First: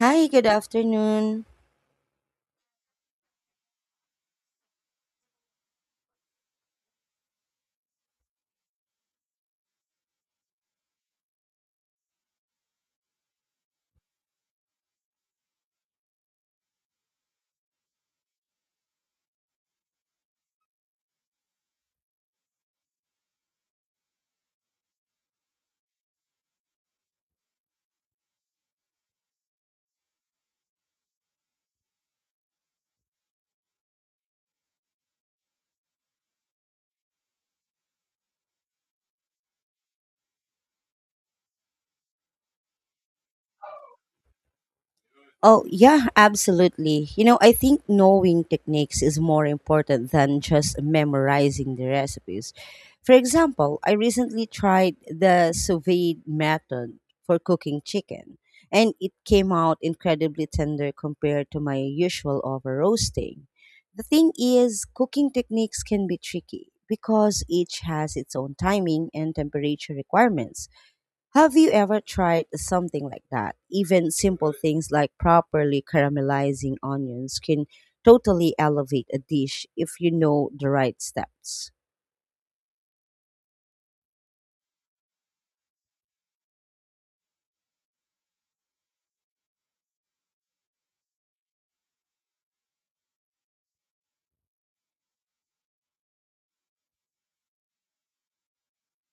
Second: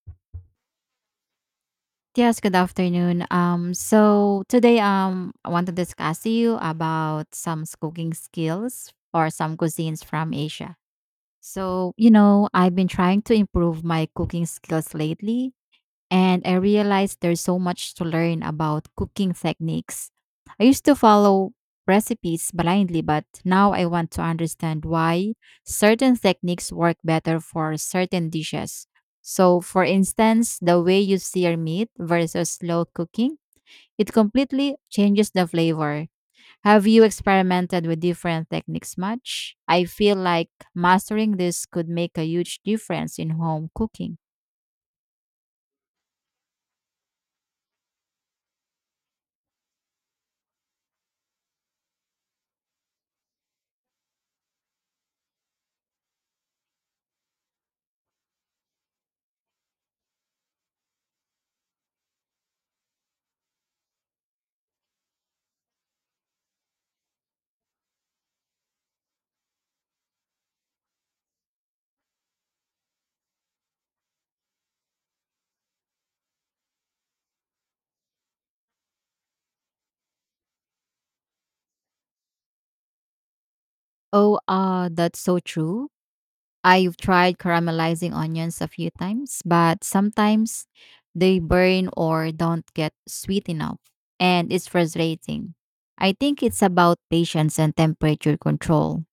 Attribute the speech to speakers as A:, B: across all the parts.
A: Hi, good afternoon.
B: Yes, good afternoon. So today I want to discuss to you about some cooking skills or some cuisines from Asia. So, you know, I've been trying to improve my cooking skills lately and I realized there's so much to learn about cooking techniques. I used to follow recipes blindly, but now I want to understand why certain techniques work better for certain dishes. So, for instance, the way you sear meat versus slow cooking, it completely changes the flavor. Have you experimented with different techniques much? I feel like mastering this could make a huge difference in home cooking.
A: Oh, yeah, absolutely. You know, I think knowing techniques is more important than just memorizing the recipes. For example, I recently tried the sous vide method for cooking chicken, and it came out incredibly tender compared to my usual over roasting. The thing is, cooking techniques can be tricky because each has its own timing and temperature requirements. Have you ever tried something like that? Even simple things like properly caramelizing onions can totally elevate a dish if you know the right steps.
B: Oh, that's so true. I've tried caramelizing onions a few times, but sometimes they burn or don't get sweet enough, and it's frustrating. I think it's about patience and temperature control.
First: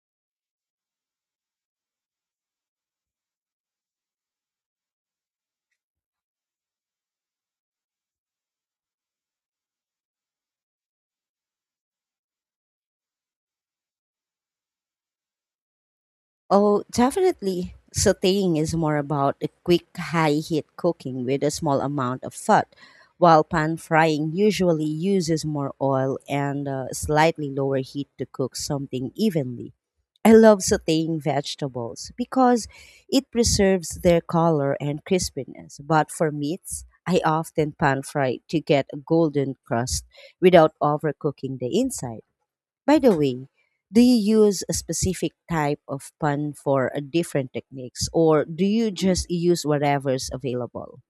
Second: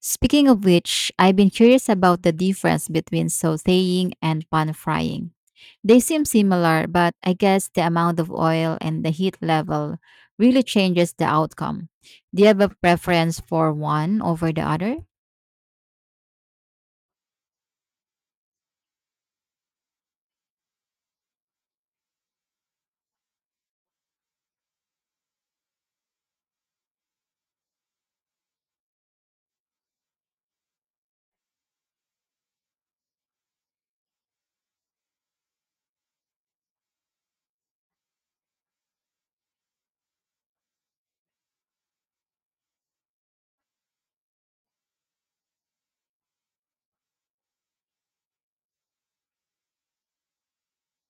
B: Speaking of which, I've been curious about the difference between sauteing and pan frying. They seem similar, but I guess the amount of oil and the heat level really changes the outcome. Do you have a preference for one over the other?
A: Oh, definitely. Sauteing is more about a quick high heat cooking with a small amount of fat, while pan frying usually uses more oil and a slightly lower heat to cook something evenly. I love sauteing vegetables because it preserves their color and crispiness, but for meats, I often pan fry to get a golden crust without overcooking the inside. By the way, do you use a specific type of pun for a different techniques or do you just use whatever's available?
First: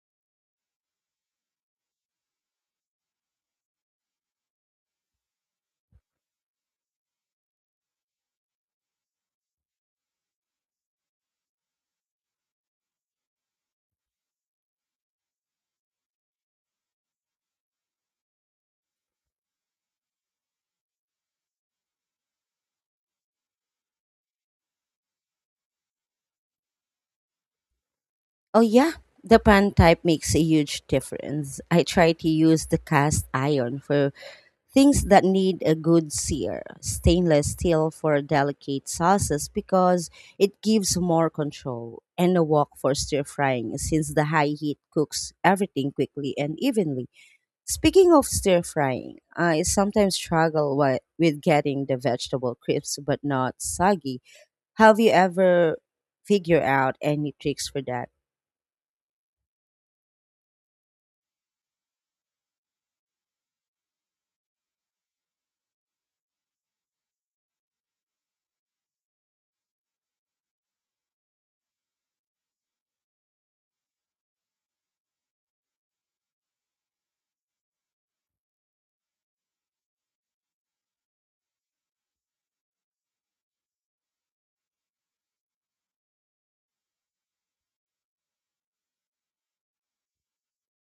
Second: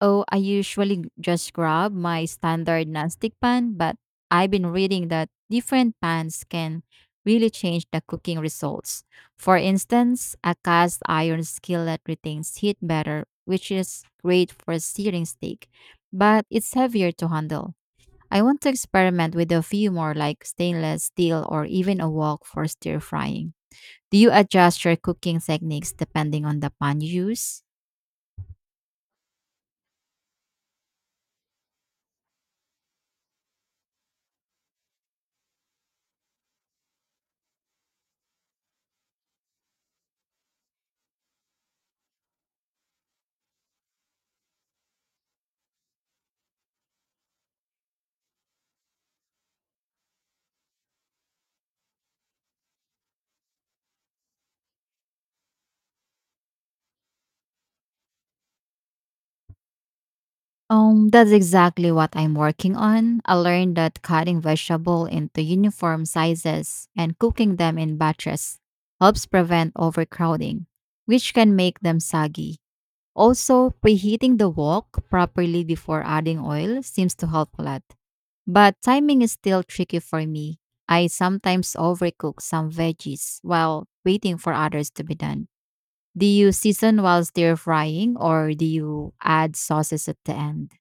B: Oh, I usually just grab my standard non-stick pan, but I've been reading that different pans can really change the cooking results. For instance, a cast iron skillet retains heat better, which is great for searing steak, but it's heavier to handle. I want to experiment with a few more like stainless steel or even a wok for stir frying. Do you adjust your cooking techniques depending on the pan you use?
A: Oh yeah, the pan type makes a huge difference. I try to use the cast iron for things that need a good sear, stainless steel for delicate sauces because it gives more control, and a wok for stir frying since the high heat cooks everything quickly and evenly. Speaking of stir frying, I sometimes struggle with getting the vegetable crisp but not soggy. Have you ever figured out any tricks for that?
B: That's exactly what I'm working on. I learned that cutting vegetable into uniform sizes and cooking them in batches helps prevent overcrowding, which can make them soggy. Also, preheating the wok properly before adding oil seems to help a lot. But timing is still tricky for me. I sometimes overcook some veggies while waiting for others to be done. Do you season while stir frying or do you add sauces at the end?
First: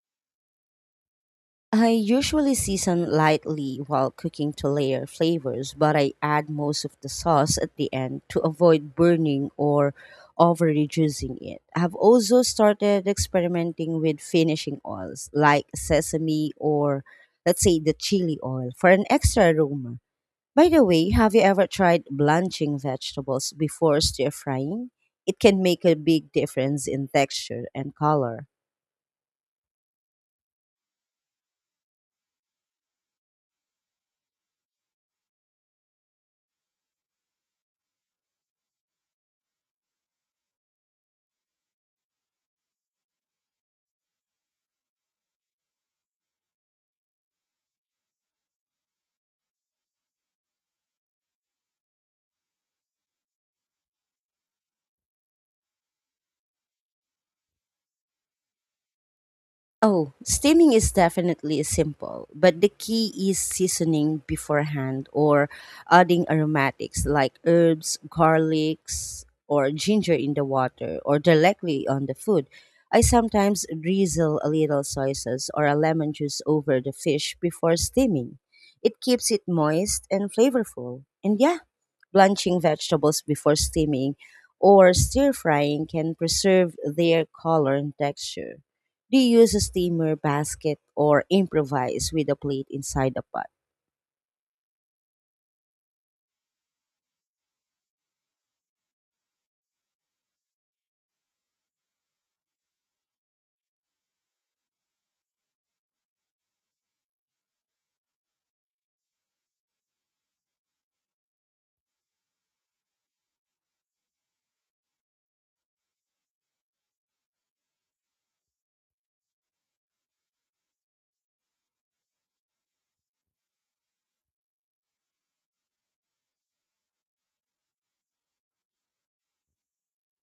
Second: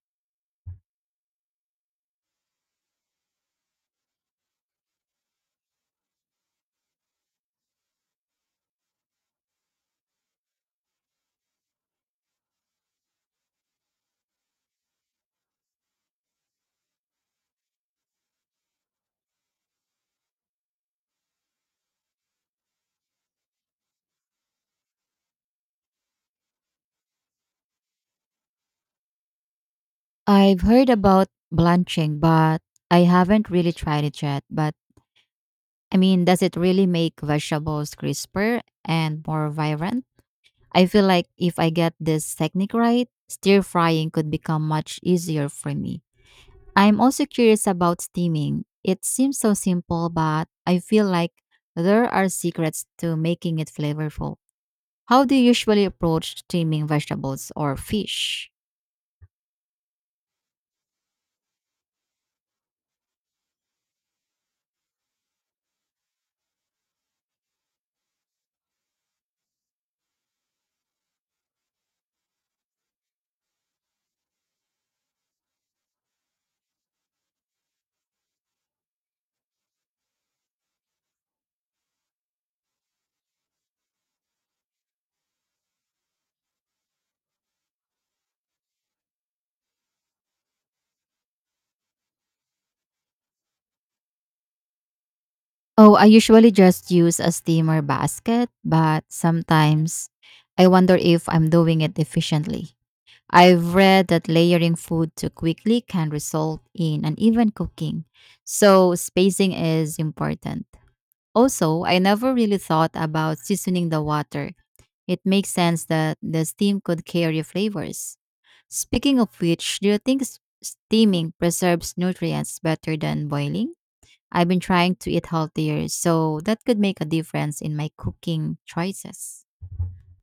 A: I usually season lightly while cooking to layer flavors, but I add most of the sauce at the end to avoid burning or over reducing it. I've also started experimenting with finishing oils like sesame or let's say the chili oil for an extra aroma. By the way, have you ever tried blanching vegetables before stir frying? It can make a big difference in texture and color.
B: I've heard about blanching, but I haven't really tried it yet. But I mean, does it really make vegetables crisper and more vibrant? I feel like if I get this technique right, stir frying could become much easier for me. I'm also curious about steaming. It seems so simple, but I feel like there are secrets to making it flavorful. How do you usually approach steaming vegetables or fish?
A: Oh, steaming is definitely simple, but the key is seasoning beforehand or adding aromatics like herbs, garlics, or ginger in the water or directly on the food. I sometimes drizzle a little soy sauce or a lemon juice over the fish before steaming. It keeps it moist and flavorful. And yeah, blanching vegetables before steaming, or stir frying can preserve their color and texture. Do you use a steamer basket or improvise with a plate inside the pot?
B: Oh, I usually just use a steamer basket, but sometimes I wonder if I'm doing it efficiently. I've read that layering food too quickly can result in uneven cooking, so spacing is important. Also, I never really thought about seasoning the water. It makes sense that the steam could carry flavors. Speaking of which, do you think steaming preserves nutrients better than boiling? I've been trying to eat healthier, so that could make a difference in my cooking choices.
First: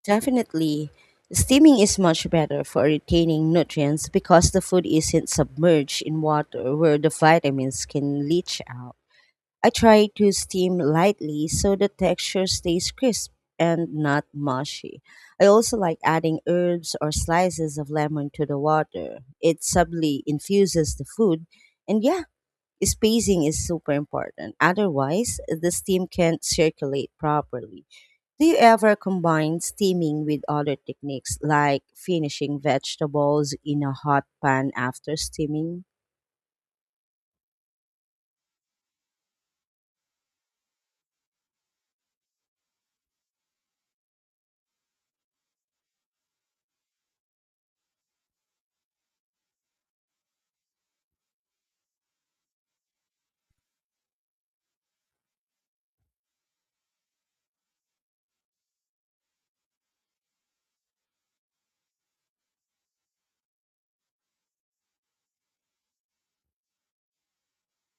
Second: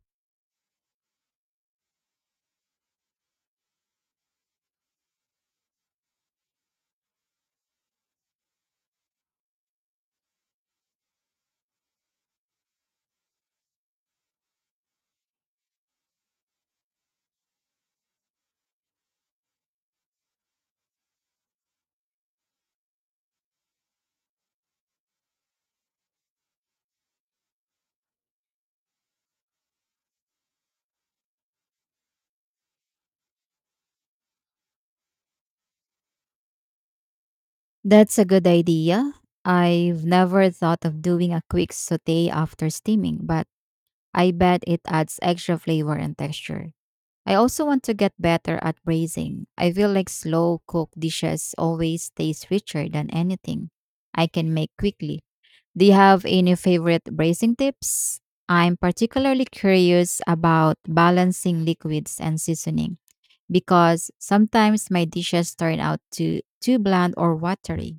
A: Definitely, steaming is much better for retaining nutrients because the food isn't submerged in water where the vitamins can leach out. I try to steam lightly so the texture stays crisp and not mushy. I also like adding herbs or slices of lemon to the water. It subtly infuses the food. And yeah, spacing is super important. Otherwise, the steam can't circulate properly. Do you ever combine steaming with other techniques like finishing vegetables in a hot pan after steaming?
B: That's a good idea. I've never thought of doing a quick saute after steaming, but I bet it adds extra flavor and texture. I also want to get better at braising. I feel like slow cooked dishes always taste richer than anything I can make quickly. Do you have any favorite braising tips? I'm particularly curious about balancing liquids and seasoning. Because sometimes my dishes turn out to too bland or watery.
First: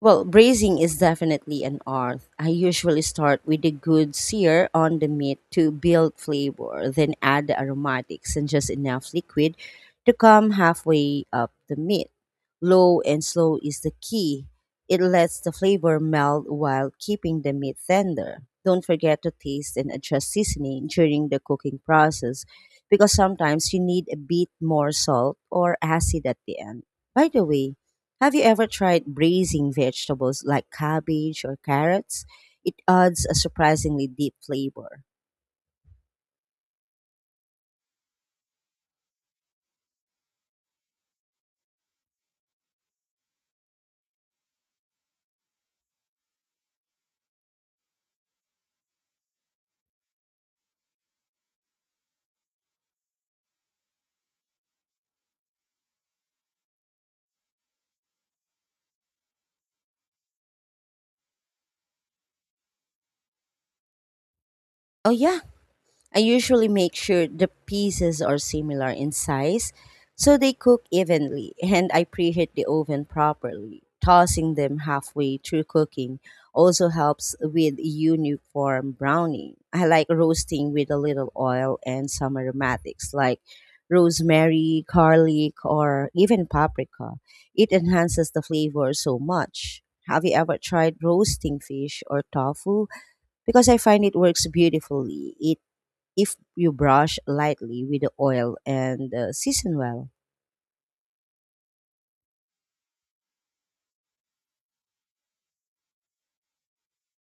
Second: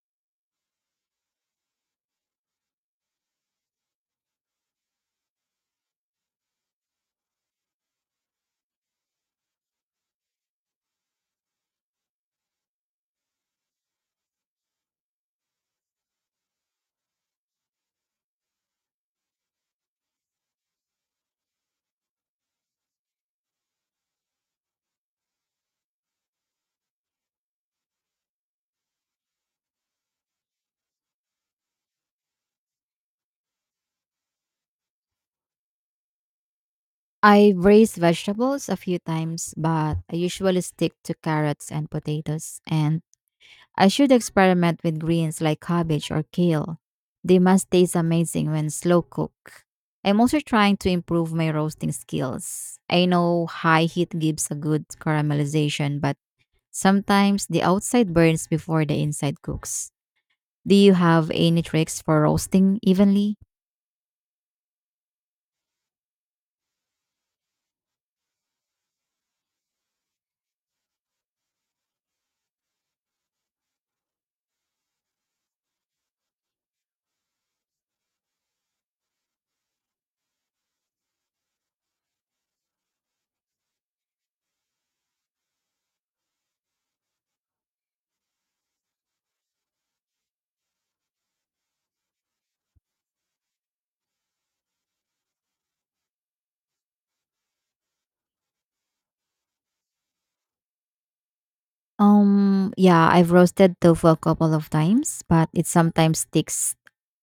A: Well, braising is definitely an art. I usually start with a good sear on the meat to build flavor, then add the aromatics and just enough liquid to come halfway up the meat. Low and slow is the key. It lets the flavor melt while keeping the meat tender. Don't forget to taste and adjust seasoning during the cooking process because sometimes you need a bit more salt or acid at the end. By the way, have you ever tried braising vegetables like cabbage or carrots? It adds a surprisingly deep flavor.
B: I braise vegetables a few times, but I usually stick to carrots and potatoes, and I should experiment with greens like cabbage or kale. They must taste amazing when slow cooked. I'm also trying to improve my roasting skills. I know high heat gives a good caramelization, but sometimes the outside burns before the inside cooks. Do you have any tricks for roasting evenly?
A: Oh, yeah. I usually make sure the pieces are similar in size so they cook evenly, and I preheat the oven properly. Tossing them halfway through cooking also helps with uniform browning. I like roasting with a little oil and some aromatics like rosemary, garlic, or even paprika. It enhances the flavor so much. Have you ever tried roasting fish or tofu? Because I find it works beautifully. It if you brush lightly with the oil and season well.
B: Yeah, I've roasted tofu a couple of times, but it sometimes sticks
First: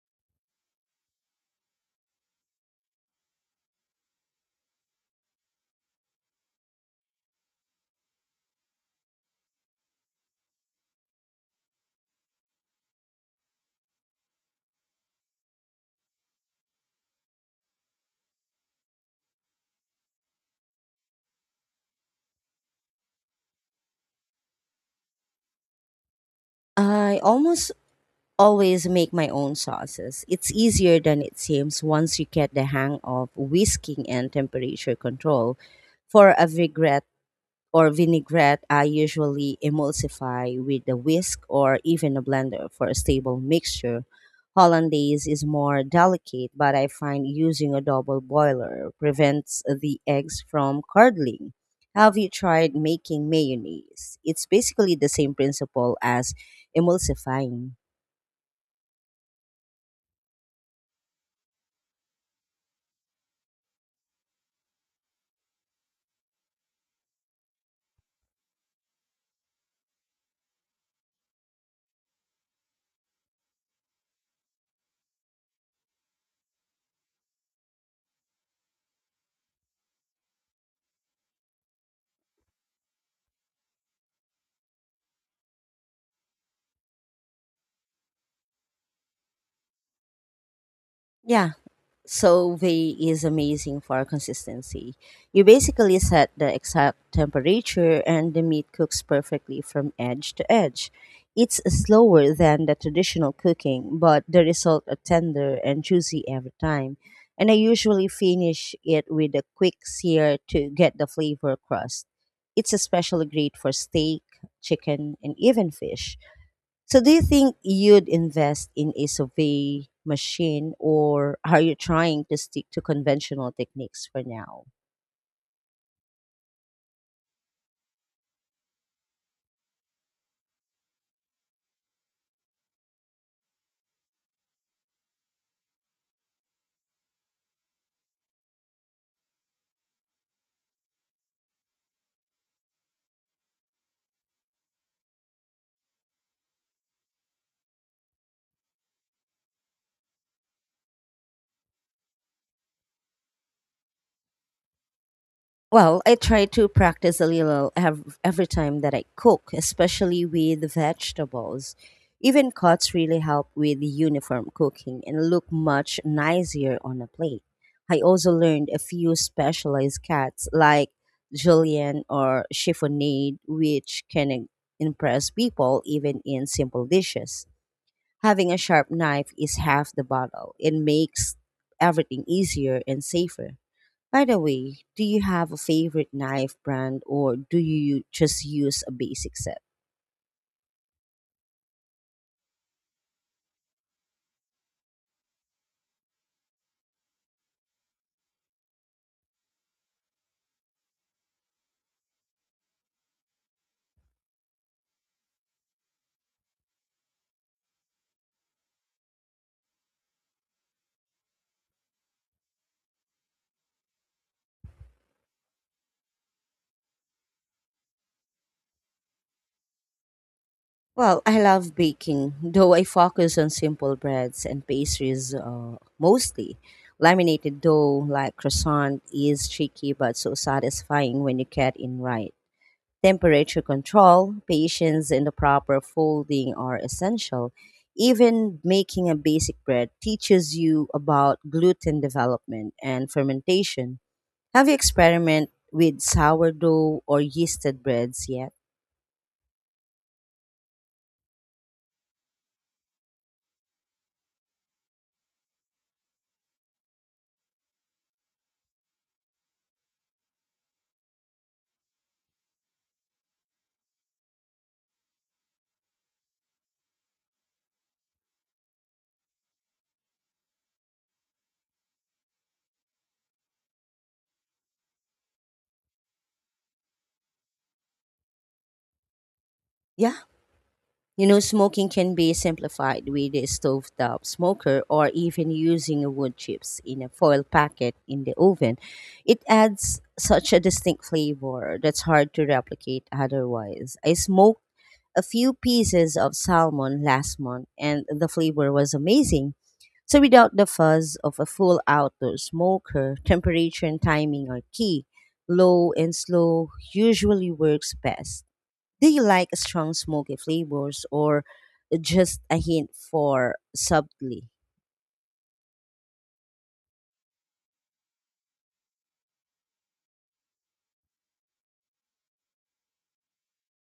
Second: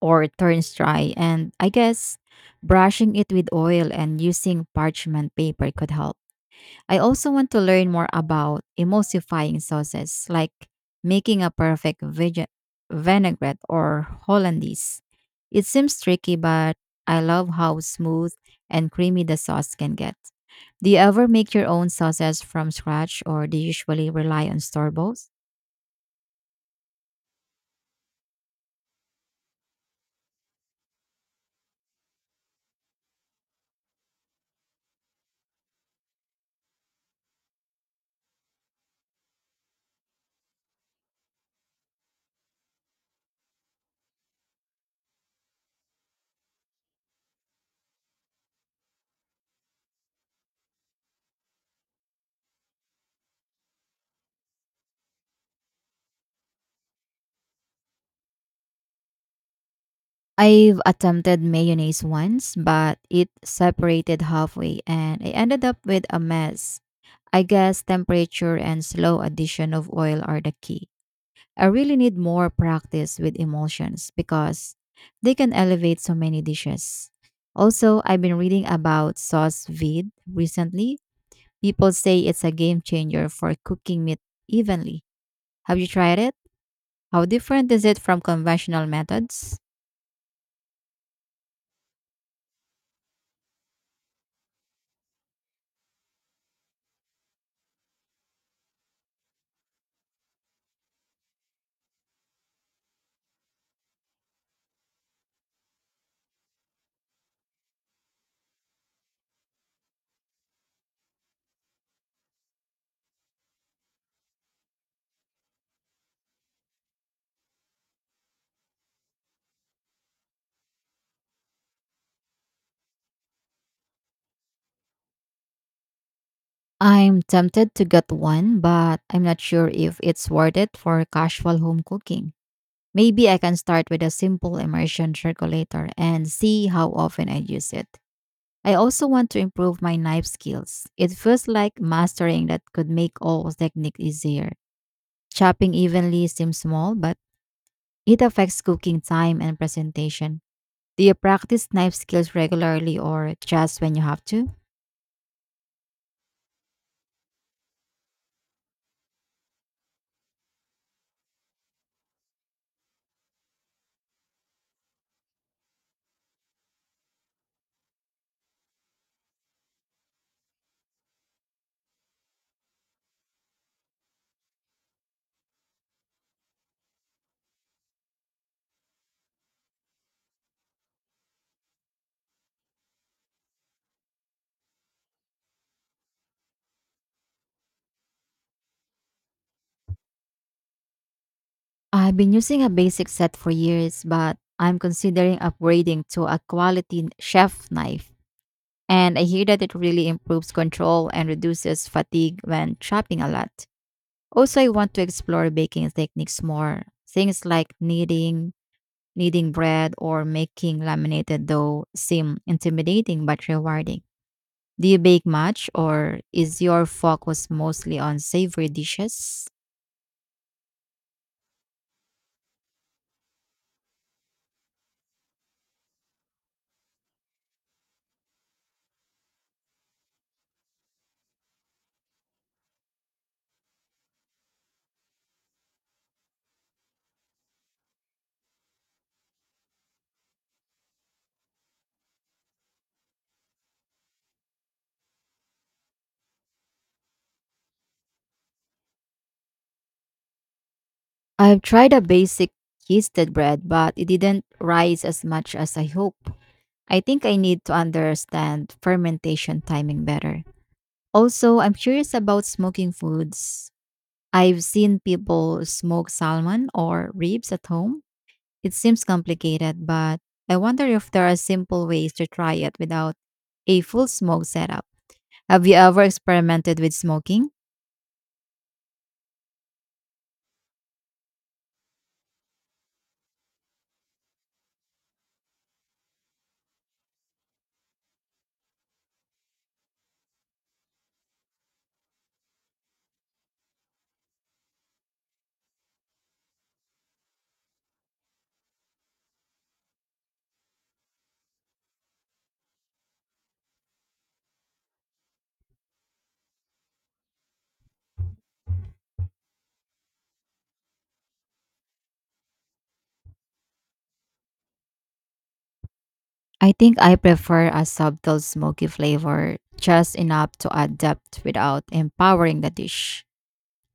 B: or turns dry, and I guess brushing it with oil and using parchment paper could help. I also want to learn more about emulsifying sauces, like making a perfect vinaigrette or hollandaise. It seems tricky, but I love how smooth and creamy the sauce can get. Do you ever make your own sauces from scratch or do you usually rely on store bought?
A: I almost always make my own sauces. It's easier than it seems once you get the hang of whisking and temperature control. For a vinaigrette, or vinaigrette, I usually emulsify with a whisk or even a blender for a stable mixture. Hollandaise is more delicate, but I find using a double boiler prevents the eggs from curdling. Have you tried making mayonnaise? It's basically the same principle as emulsifying.
B: I've attempted mayonnaise once, but it separated halfway and I ended up with a mess. I guess temperature and slow addition of oil are the key. I really need more practice with emulsions because they can elevate so many dishes. Also, I've been reading about sauce vide recently. People say it's a game changer for cooking meat evenly. Have you tried it? How different is it from conventional methods?
A: Yeah, Solvay is amazing for consistency. You basically set the exact temperature and the meat cooks perfectly from edge to edge. It's slower than the traditional cooking, but the result are tender and juicy every time. And I usually finish it with a quick sear to get the flavor crust. It's especially great for steak, chicken, and even fish. So do you think you'd invest in a survey machine or are you trying to stick to conventional techniques for now?
B: I'm tempted to get one, but I'm not sure if it's worth it for casual home cooking. Maybe I can start with a simple immersion circulator and see how often I use it. I also want to improve my knife skills. It feels like mastering that could make all technique easier. Chopping evenly seems small, but it affects cooking time and presentation. Do you practice knife skills regularly or just when you have to?
A: Well, I try to practice a little every time that I cook, especially with vegetables. Even cuts really help with uniform cooking and look much nicer on a plate. I also learned a few specialized cuts like julienne or chiffonade, which impress people even in simple dishes. Having a sharp knife is half the battle. It makes everything easier and safer. By the way, do you have a favorite knife brand or do you just use a basic set?
B: I've been using a basic set for years, but I'm considering upgrading to a quality chef knife. And I hear that it really improves control and reduces fatigue when chopping a lot. Also, I want to explore baking techniques more. Things like kneading, kneading bread or making laminated dough seem intimidating but rewarding. Do you bake much or is your focus mostly on savory dishes?
A: Well, I love baking, though I focus on simple breads and pastries mostly. Laminated dough like croissant is tricky but so satisfying when you get it right. Temperature control, patience, and the proper folding are essential. Even making a basic bread teaches you about gluten development and fermentation. Have you experimented with sourdough or yeasted breads yet?
B: I've tried a basic yeasted bread, but it didn't rise as much as I hoped. I think I need to understand fermentation timing better. Also, I'm curious about smoking foods. I've seen people smoke salmon or ribs at home. It seems complicated, but I wonder if there are simple ways to try it without a full smoke setup. Have you ever experimented with smoking?
A: Yeah. You know, smoking can be simplified with a stovetop smoker or even using a wood chips in a foil packet in the oven. It adds such a distinct flavor that's hard to replicate otherwise. I smoke a few pieces of salmon last month, and the flavor was amazing. So, without the fuzz of a full outdoor smoker, temperature and timing are key. Low and slow usually works best. Do you like strong smoky flavors or just a hint for subtly?
B: I think I prefer a subtle smoky flavor, just enough to add depth without empowering the dish.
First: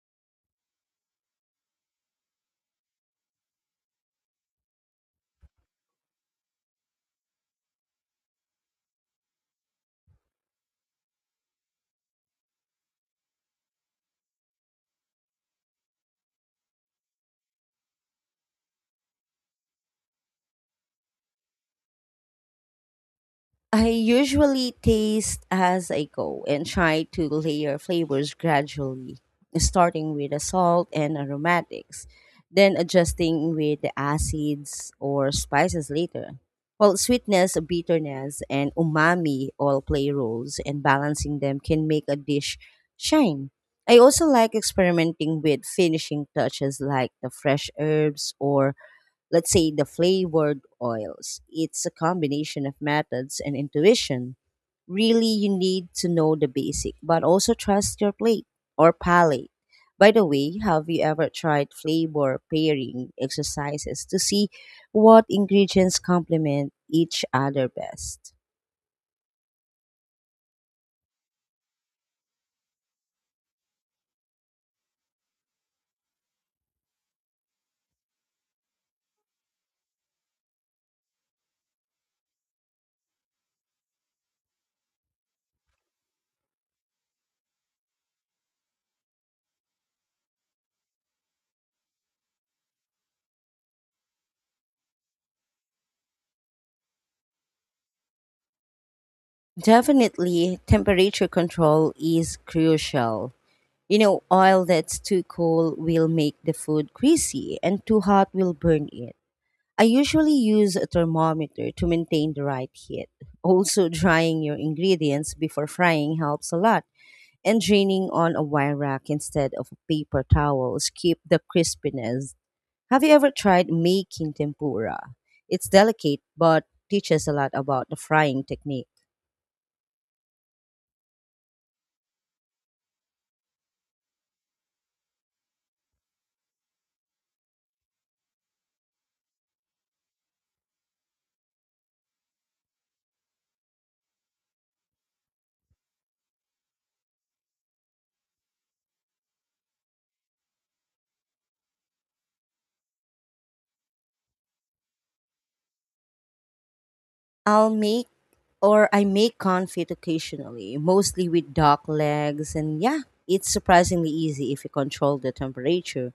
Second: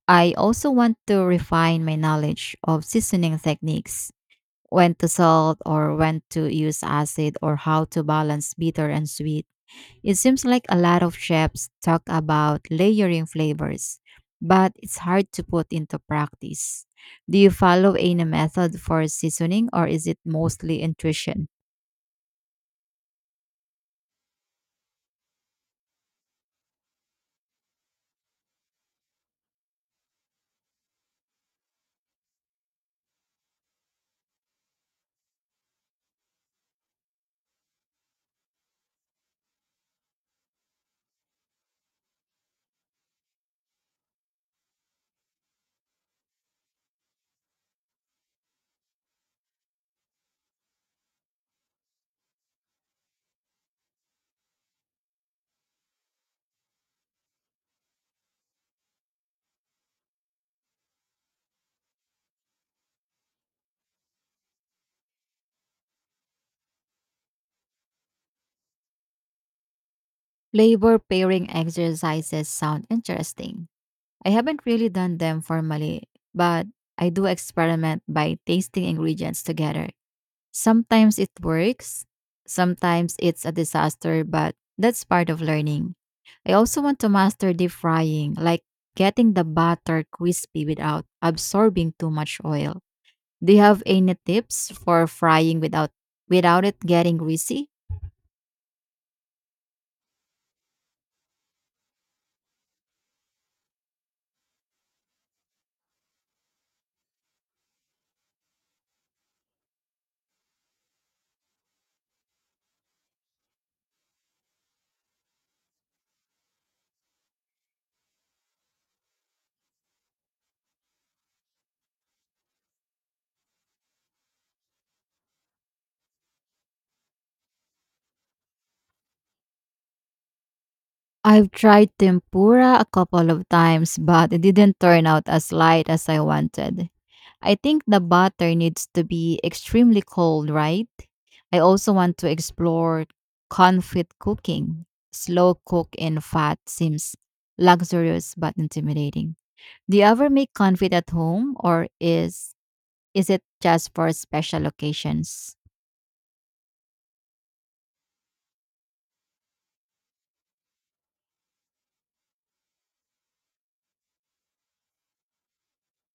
B: I also want to refine my knowledge of seasoning techniques, when to salt or when to use acid, or how to balance bitter and sweet. It seems like a lot of chefs talk about layering flavors, but it's hard to put into practice. Do you follow any method for seasoning or is it mostly intuition?
A: I usually taste as I go and try to layer flavors gradually, starting with the salt and aromatics, then adjusting with the acids or spices later. While sweetness, bitterness, and umami all play roles, and balancing them can make a dish shine. I also like experimenting with finishing touches like the fresh herbs or let's say the flavored oils. It's a combination of methods and intuition. Really, you need to know the basic, but also trust your plate or palate. By the way, have you ever tried flavor pairing exercises to see what ingredients complement each other best?
B: Flavor pairing exercises sound interesting. I haven't really done them formally, but I do experiment by tasting ingredients together. Sometimes it works, sometimes it's a disaster, but that's part of learning. I also want to master deep frying, like getting the batter crispy without absorbing too much oil. Do you have any tips for frying without it getting greasy?
A: Definitely, temperature control is crucial. You know, oil that's too cold will make the food greasy, and too hot will burn it. I usually use a thermometer to maintain the right heat. Also, drying your ingredients before frying helps a lot, and draining on a wire rack instead of paper towels keep the crispiness. Have you ever tried making tempura? It's delicate but teaches a lot about the frying technique.
B: I've tried tempura a couple of times, but it didn't turn out as light as I wanted. I think the batter needs to be extremely cold, right? I also want to explore confit cooking. Slow cook in fat seems luxurious but intimidating. Do you ever make confit at home or is it just for special occasions?
A: I'll make Or I make confit occasionally, mostly with duck legs. And yeah, it's surprisingly easy if you control the temperature.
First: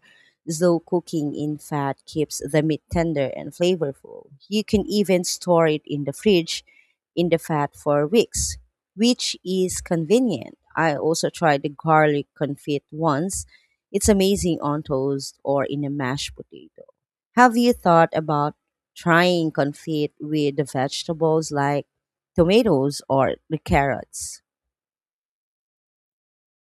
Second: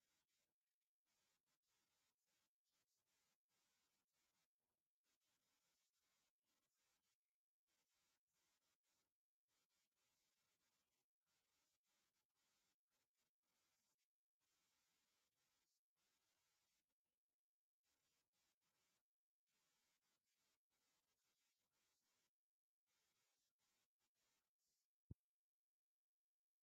A: Slow cooking in fat keeps the meat tender and flavorful. You can even store it in the fridge in the fat for weeks, which is convenient. I also tried the garlic confit once. It's amazing on toast or in a mashed potato. Have you thought about trying confit with the vegetables like tomatoes or carrots?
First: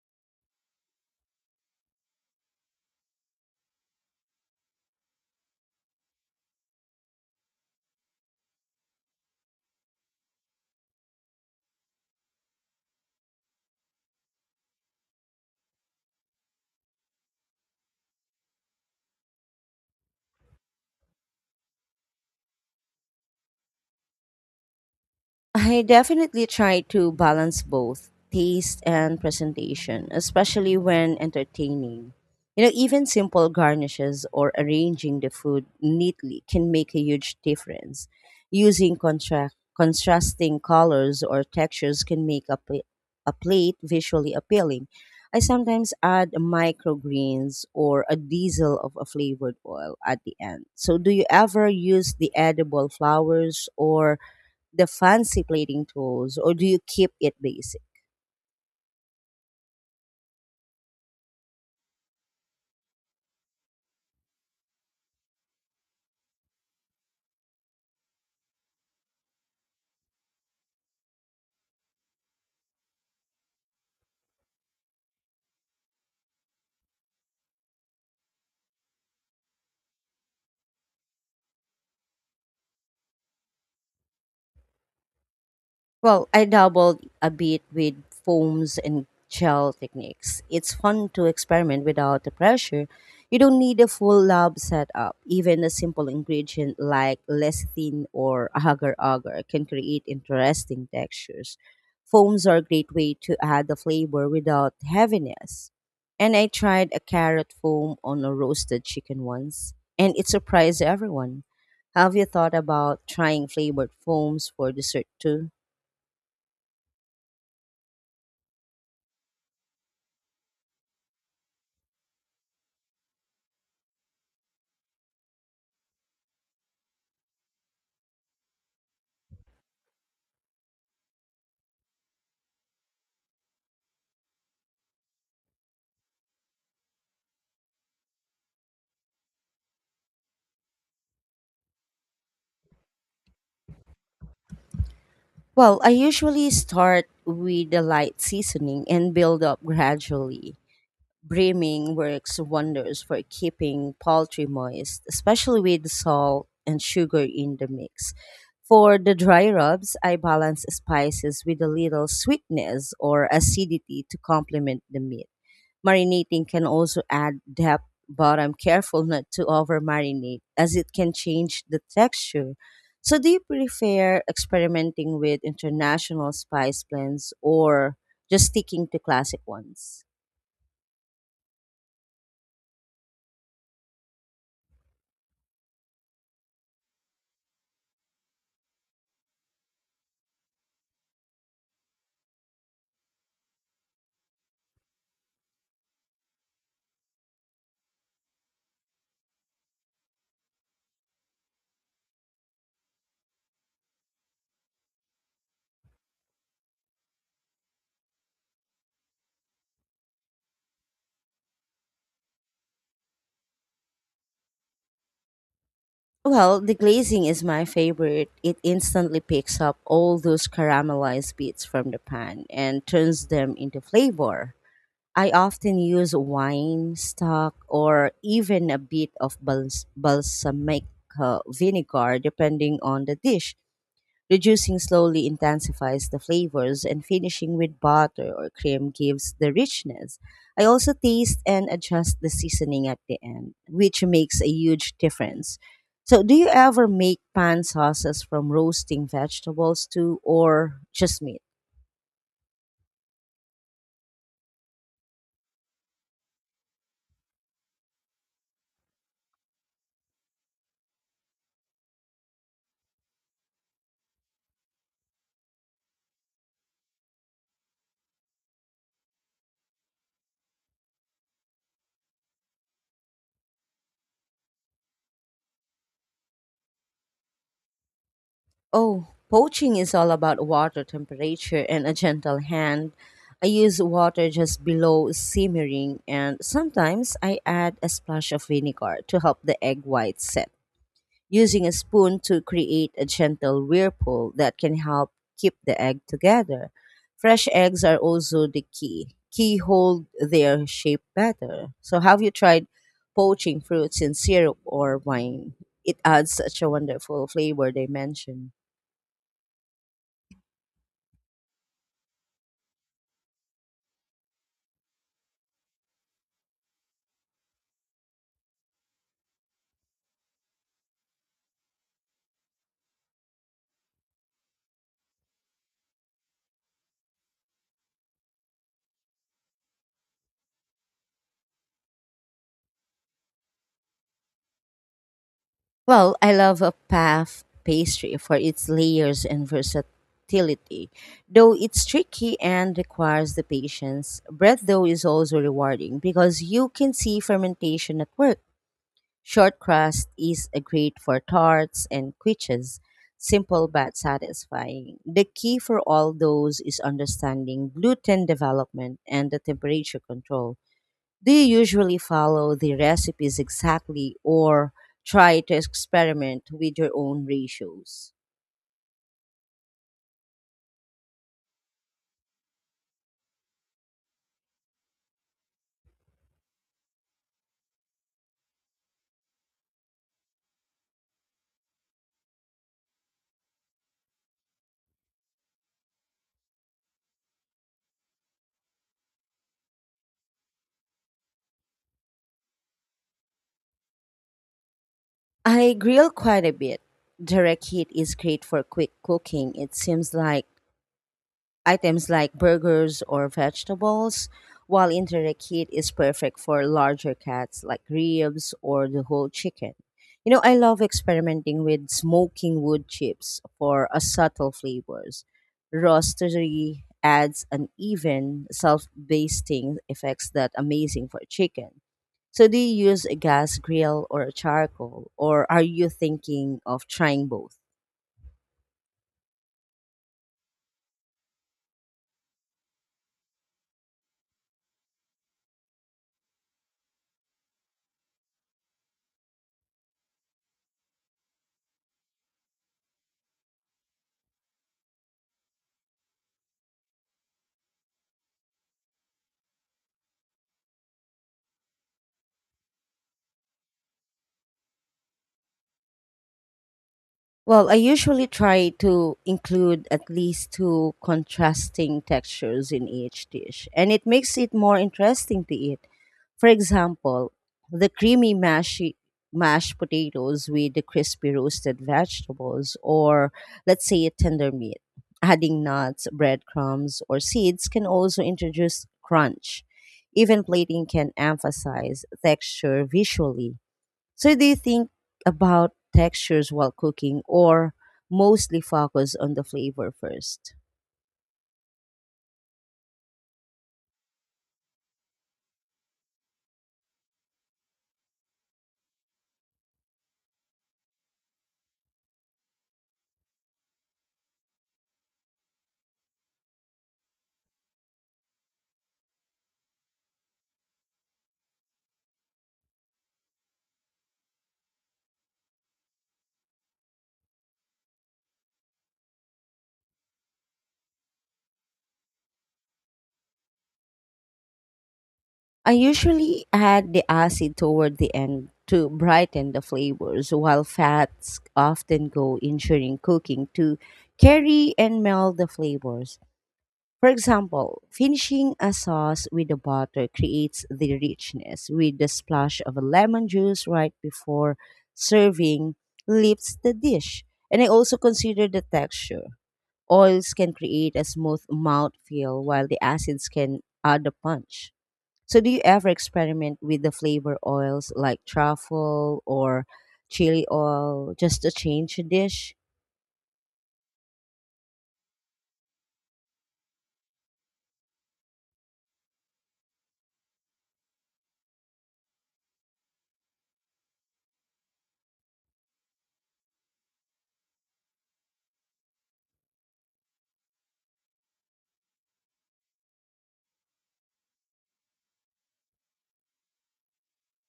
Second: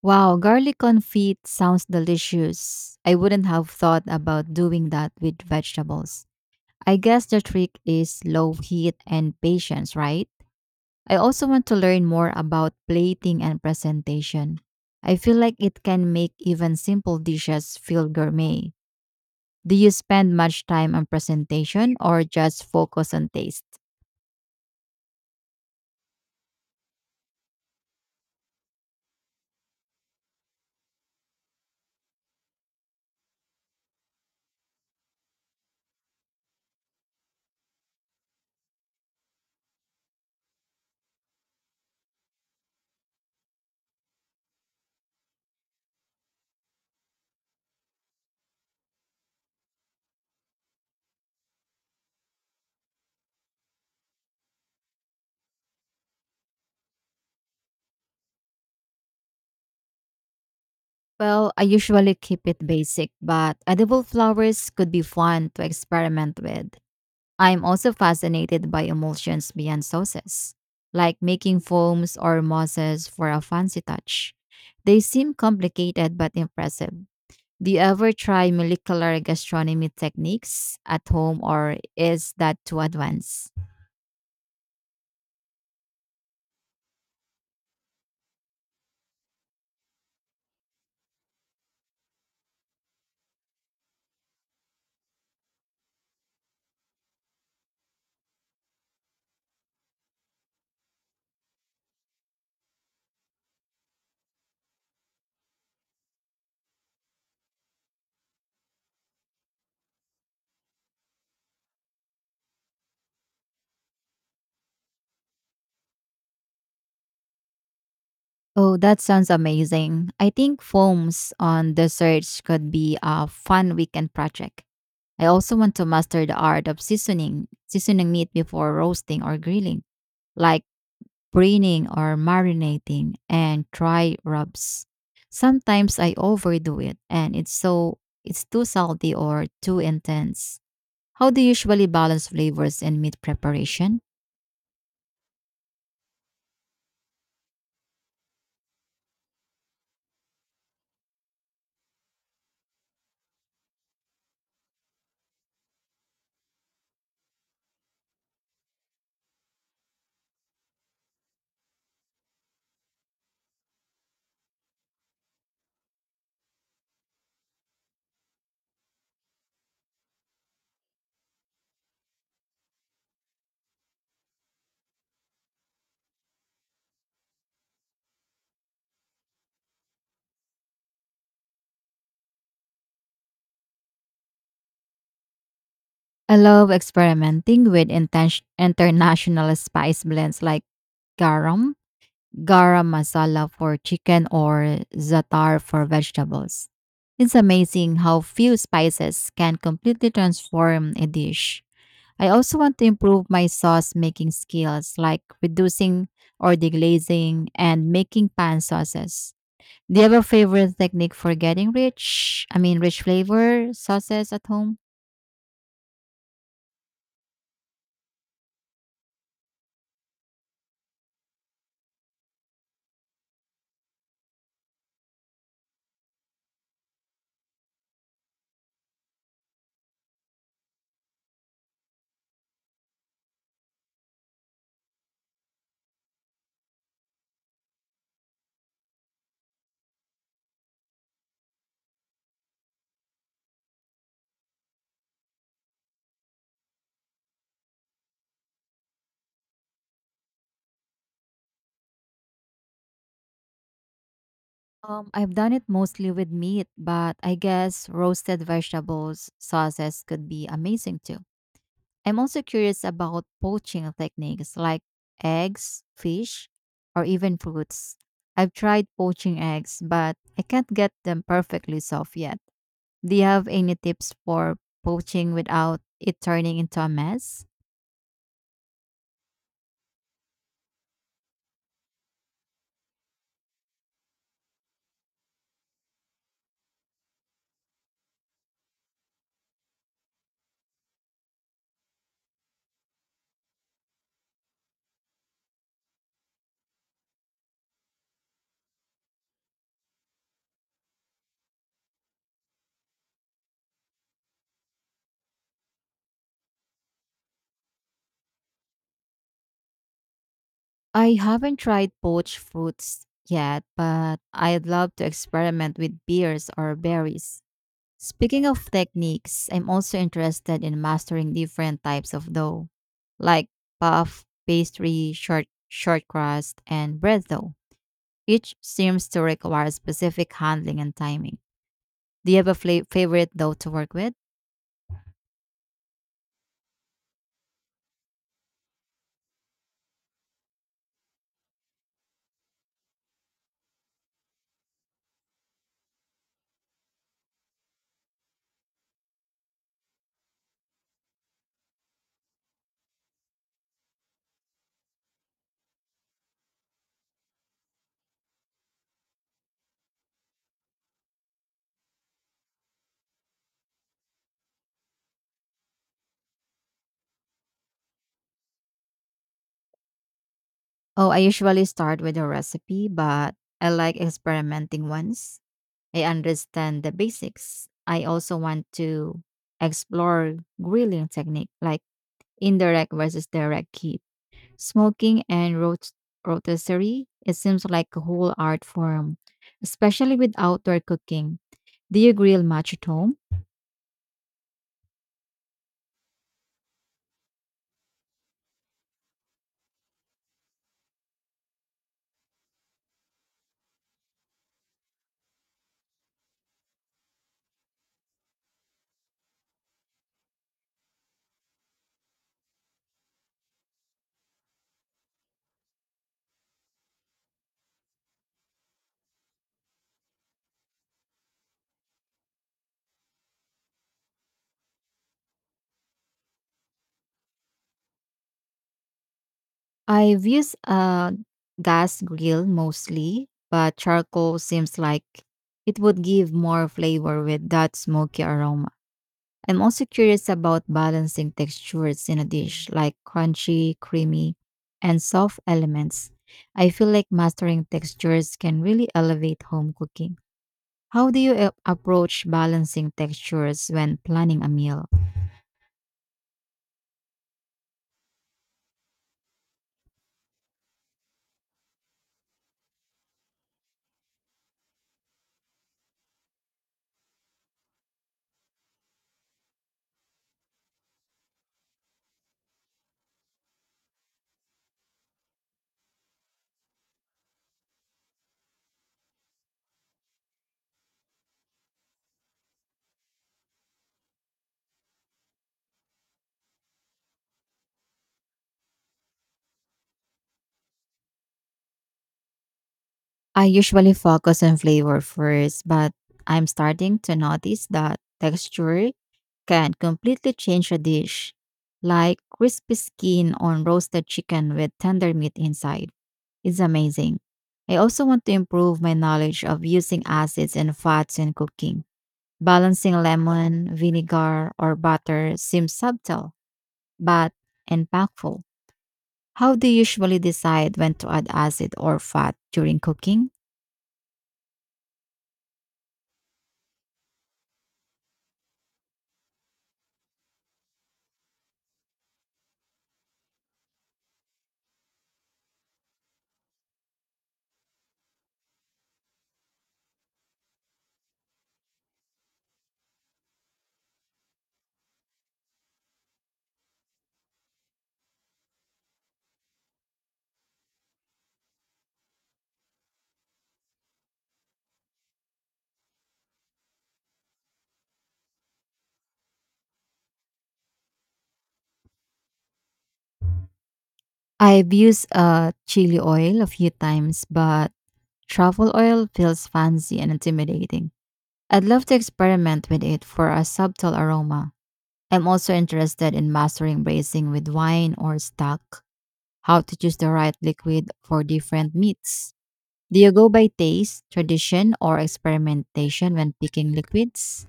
B: Wow, garlic confit sounds delicious. I wouldn't have thought about doing that with vegetables. I guess the trick is low heat and patience, right? I also want to learn more about plating and presentation. I feel like it can make even simple dishes feel gourmet. Do you spend much time on presentation or just focus on taste?
A: I definitely try to balance both taste and presentation, especially when entertaining. You know, even simple garnishes or arranging the food neatly can make a huge difference. Using contrasting colors or textures can make a plate visually appealing. I sometimes add microgreens or a diesel of a flavored oil at the end. So, do you ever use the edible flowers or the fancy plating tools or do you keep it basic?
B: Well, I usually keep it basic, but edible flowers could be fun to experiment with. I'm also fascinated by emulsions beyond sauces, like making foams or mosses for a fancy touch. They seem complicated but impressive. Do you ever try molecular gastronomy techniques at home or is that too advanced?
A: Well, I dabbled a bit with foams and gel techniques. It's fun to experiment without the pressure. You don't need a full lab setup. Even a simple ingredient like lecithin or agar-agar can create interesting textures. Foams are a great way to add the flavor without heaviness. And I tried a carrot foam on a roasted chicken once, and it surprised everyone. Have you thought about trying flavored foams for dessert too?
B: Oh, that sounds amazing. I think foams on desserts could be a fun weekend project. I also want to master the art of seasoning, seasoning meat before roasting or grilling, like Brining or marinating, and dry rubs. Sometimes I overdo it and it's too salty or too intense. How do you usually balance flavors in meat preparation?
A: Well, I usually start with a light seasoning and build up gradually. Brimming works wonders for keeping poultry moist, especially with salt and sugar in the mix. For the dry rubs, I balance spices with a little sweetness or acidity to complement the meat. Marinating can also add depth, but I'm careful not to over marinate as it can change the texture. So, do you prefer experimenting with international spice blends or just sticking to classic ones?
B: I love experimenting with international spice blends like garam, garam masala for chicken or za'atar for vegetables. It's amazing how few spices can completely transform a dish. I also want to improve my sauce making skills, like reducing or deglazing and making pan sauces. Do you have a favorite technique for getting rich flavor sauces at home?
A: Well, the glazing is my favorite. It instantly picks up all those caramelized bits from the pan and turns them into flavor. I often use wine stock or even a bit of balsamic vinegar depending on the dish. Reducing slowly intensifies the flavors, and finishing with butter or cream gives the richness. I also taste and adjust the seasoning at the end, which makes a huge difference. So, do you ever make pan sauces from roasting vegetables too, or just meat?
B: I've done it mostly with meat, but I guess roasted vegetables sauces could be amazing too. I'm also curious about poaching techniques like eggs, fish, or even fruits. I've tried poaching eggs, but I can't get them perfectly soft yet. Do you have any tips for poaching without it turning into a mess?
A: Oh, poaching is all about water temperature and a gentle hand. I use water just below simmering, and sometimes I add a splash of vinegar to help the egg white set, using a spoon to create a gentle whirlpool that can help keep the egg together. Fresh eggs are also the key. Key hold their shape better. So, have you tried poaching fruits in syrup or wine? It adds such a wonderful flavor dimension.
B: I haven't tried poached fruits yet, but I'd love to experiment with beers or berries. Speaking of techniques, I'm also interested in mastering different types of dough, like puff, pastry, short crust, and bread dough. Each seems to require specific handling and timing. Do you have a favorite dough to work with?
A: Well, I love a puff pastry for its layers and versatility, though it's tricky and requires the patience. Bread dough is also rewarding because you can see fermentation at work. Short crust is a great for tarts and quiches, simple but satisfying. The key for all those is understanding gluten development and the temperature control. Do you usually follow the recipes exactly or try to experiment with your own ratios?
B: Oh, I usually start with a recipe, but I like experimenting once I understand the basics. I also want to explore grilling technique like indirect versus direct heat, smoking and rotisserie. It seems like a whole art form, especially with outdoor cooking. Do you grill much at home?
A: I grill quite a bit. Direct heat is great for quick cooking. It seems like items like burgers or vegetables, while indirect heat is perfect for larger cuts like ribs or the whole chicken. You know, I love experimenting with smoking wood chips for a subtle flavors. Roastery adds an even self-basting effects that amazing for chicken. So do you use a gas grill or a charcoal or are you thinking of trying both?
B: I've used a gas grill mostly, but charcoal seems like it would give more flavor with that smoky aroma. I'm also curious about balancing textures in a dish, like crunchy, creamy, and soft elements. I feel like mastering textures can really elevate home cooking. How do you approach balancing textures when planning a meal?
A: Well, I usually try to include at least two contrasting textures in each dish, and it makes it more interesting to eat. For example, the creamy mashy, mashed potatoes with the crispy roasted vegetables, or let's say a tender meat. Adding nuts, breadcrumbs, or seeds can also introduce crunch. Even plating can emphasize texture visually. So do you think about textures while cooking or mostly focus on the flavor first?
B: I usually focus on flavor first, but I'm starting to notice that texture can completely change a dish, like crispy skin on roasted chicken with tender meat inside. It's amazing. I also want to improve my knowledge of using acids and fats in cooking. Balancing lemon, vinegar, or butter seems subtle, but impactful. How do you usually decide when to add acid or fat during cooking?
A: I usually add the acid toward the end to brighten the flavors while fats often go in during cooking to carry and melt the flavors. For example, finishing a sauce with the butter creates the richness with the splash of a lemon juice right before serving lifts the dish. And I also consider the texture. Oils can create a smooth mouthfeel while the acids can add a punch. So, do you ever experiment with the flavor oils like truffle or chili oil just to change a dish?
B: I've used chili oil a few times, but truffle oil feels fancy and intimidating. I'd love to experiment with it for a subtle aroma. I'm also interested in mastering braising with wine or stock, how to choose the right liquid for different meats. Do you go by taste, tradition, or experimentation when picking liquids?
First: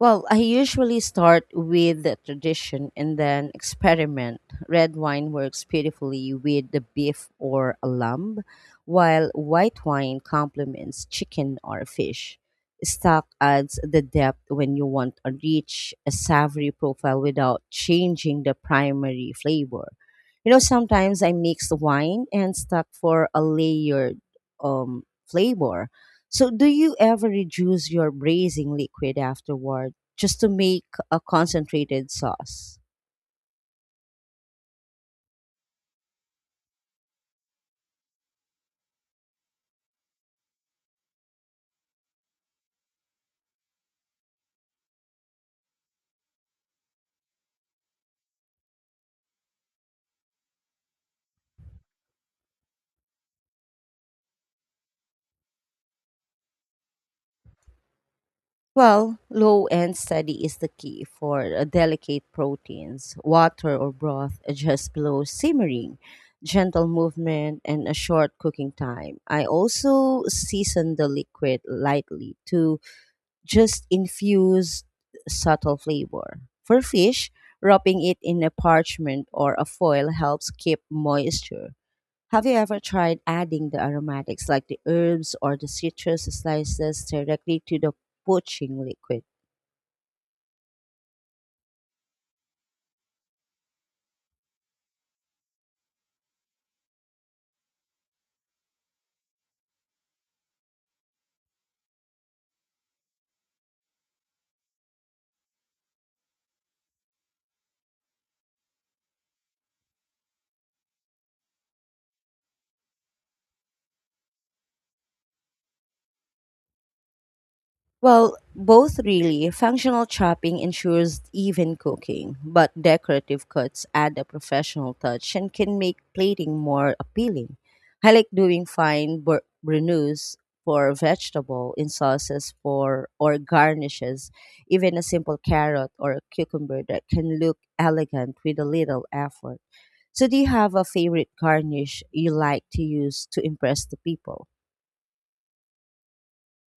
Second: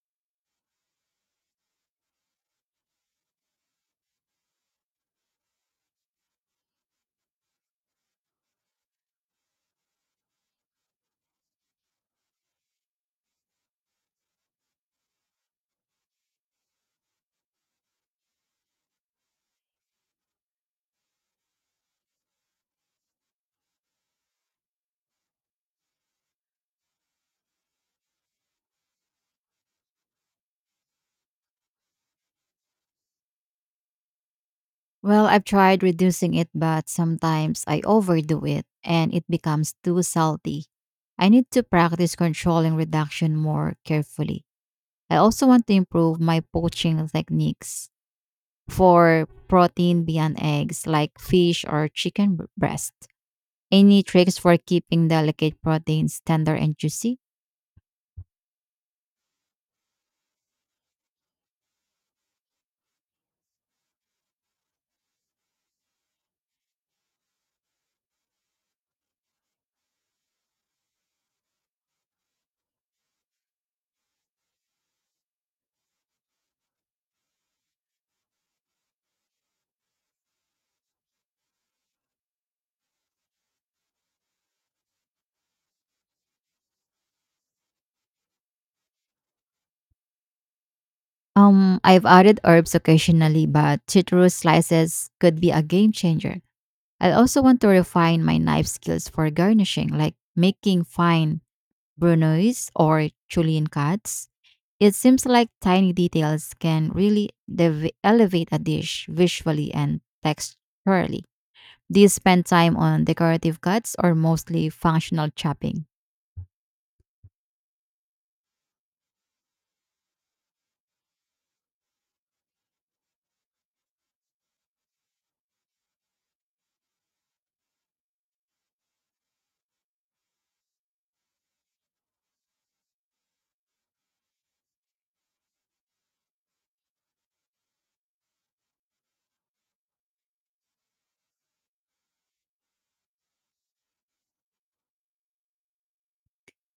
A: Well, I usually start with the tradition and then experiment. Red wine works beautifully with the beef or a lamb, while white wine complements chicken or fish. Stock adds the depth when you want a rich, a savory profile without changing the primary flavor. You know, sometimes I mix the wine and stock for a layered flavor. So, do you ever reduce your braising liquid afterwards? Just to make a concentrated sauce?
B: Well, I've tried reducing it, but sometimes I overdo it and it becomes too salty. I need to practice controlling reduction more carefully. I also want to improve my poaching techniques. For protein beyond eggs, like fish or chicken breast? Any tricks for keeping delicate proteins tender and juicy?
A: Well, low and steady is the key for delicate proteins. Water or broth just below simmering, gentle movement, and a short cooking time. I also season the liquid lightly to just infuse subtle flavor. For fish, wrapping it in a parchment or a foil helps keep moisture. Have you ever tried adding the aromatics like the herbs or the citrus slices directly to the poaching liquid?
B: I've added herbs occasionally, but citrus slices could be a game changer. I also want to refine my knife skills for garnishing, like making fine brunoise or julienne cuts. It seems like tiny details can really elevate a dish visually and texturally. Do you spend time on decorative cuts or mostly functional chopping?
A: Well, both really. Functional chopping ensures even cooking, but decorative cuts add a professional touch and can make plating more appealing. I like doing fine brunoise for vegetable in sauces for or garnishes, even a simple carrot or a cucumber that can look elegant with a little effort. So do you have a favorite garnish you like to use to impress the people?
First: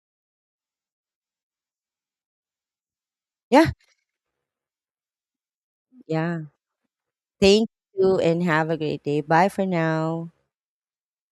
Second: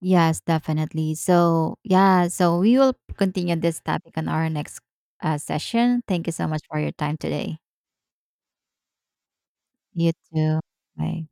B: Yes, definitely. So, yeah, so we will continue
A: Yeah.
B: this topic on our next session. Thank you
A: Yeah.
B: so much for your time today.
A: Thank you and have a great day. Bye for
B: You
A: now.
B: too. Bye.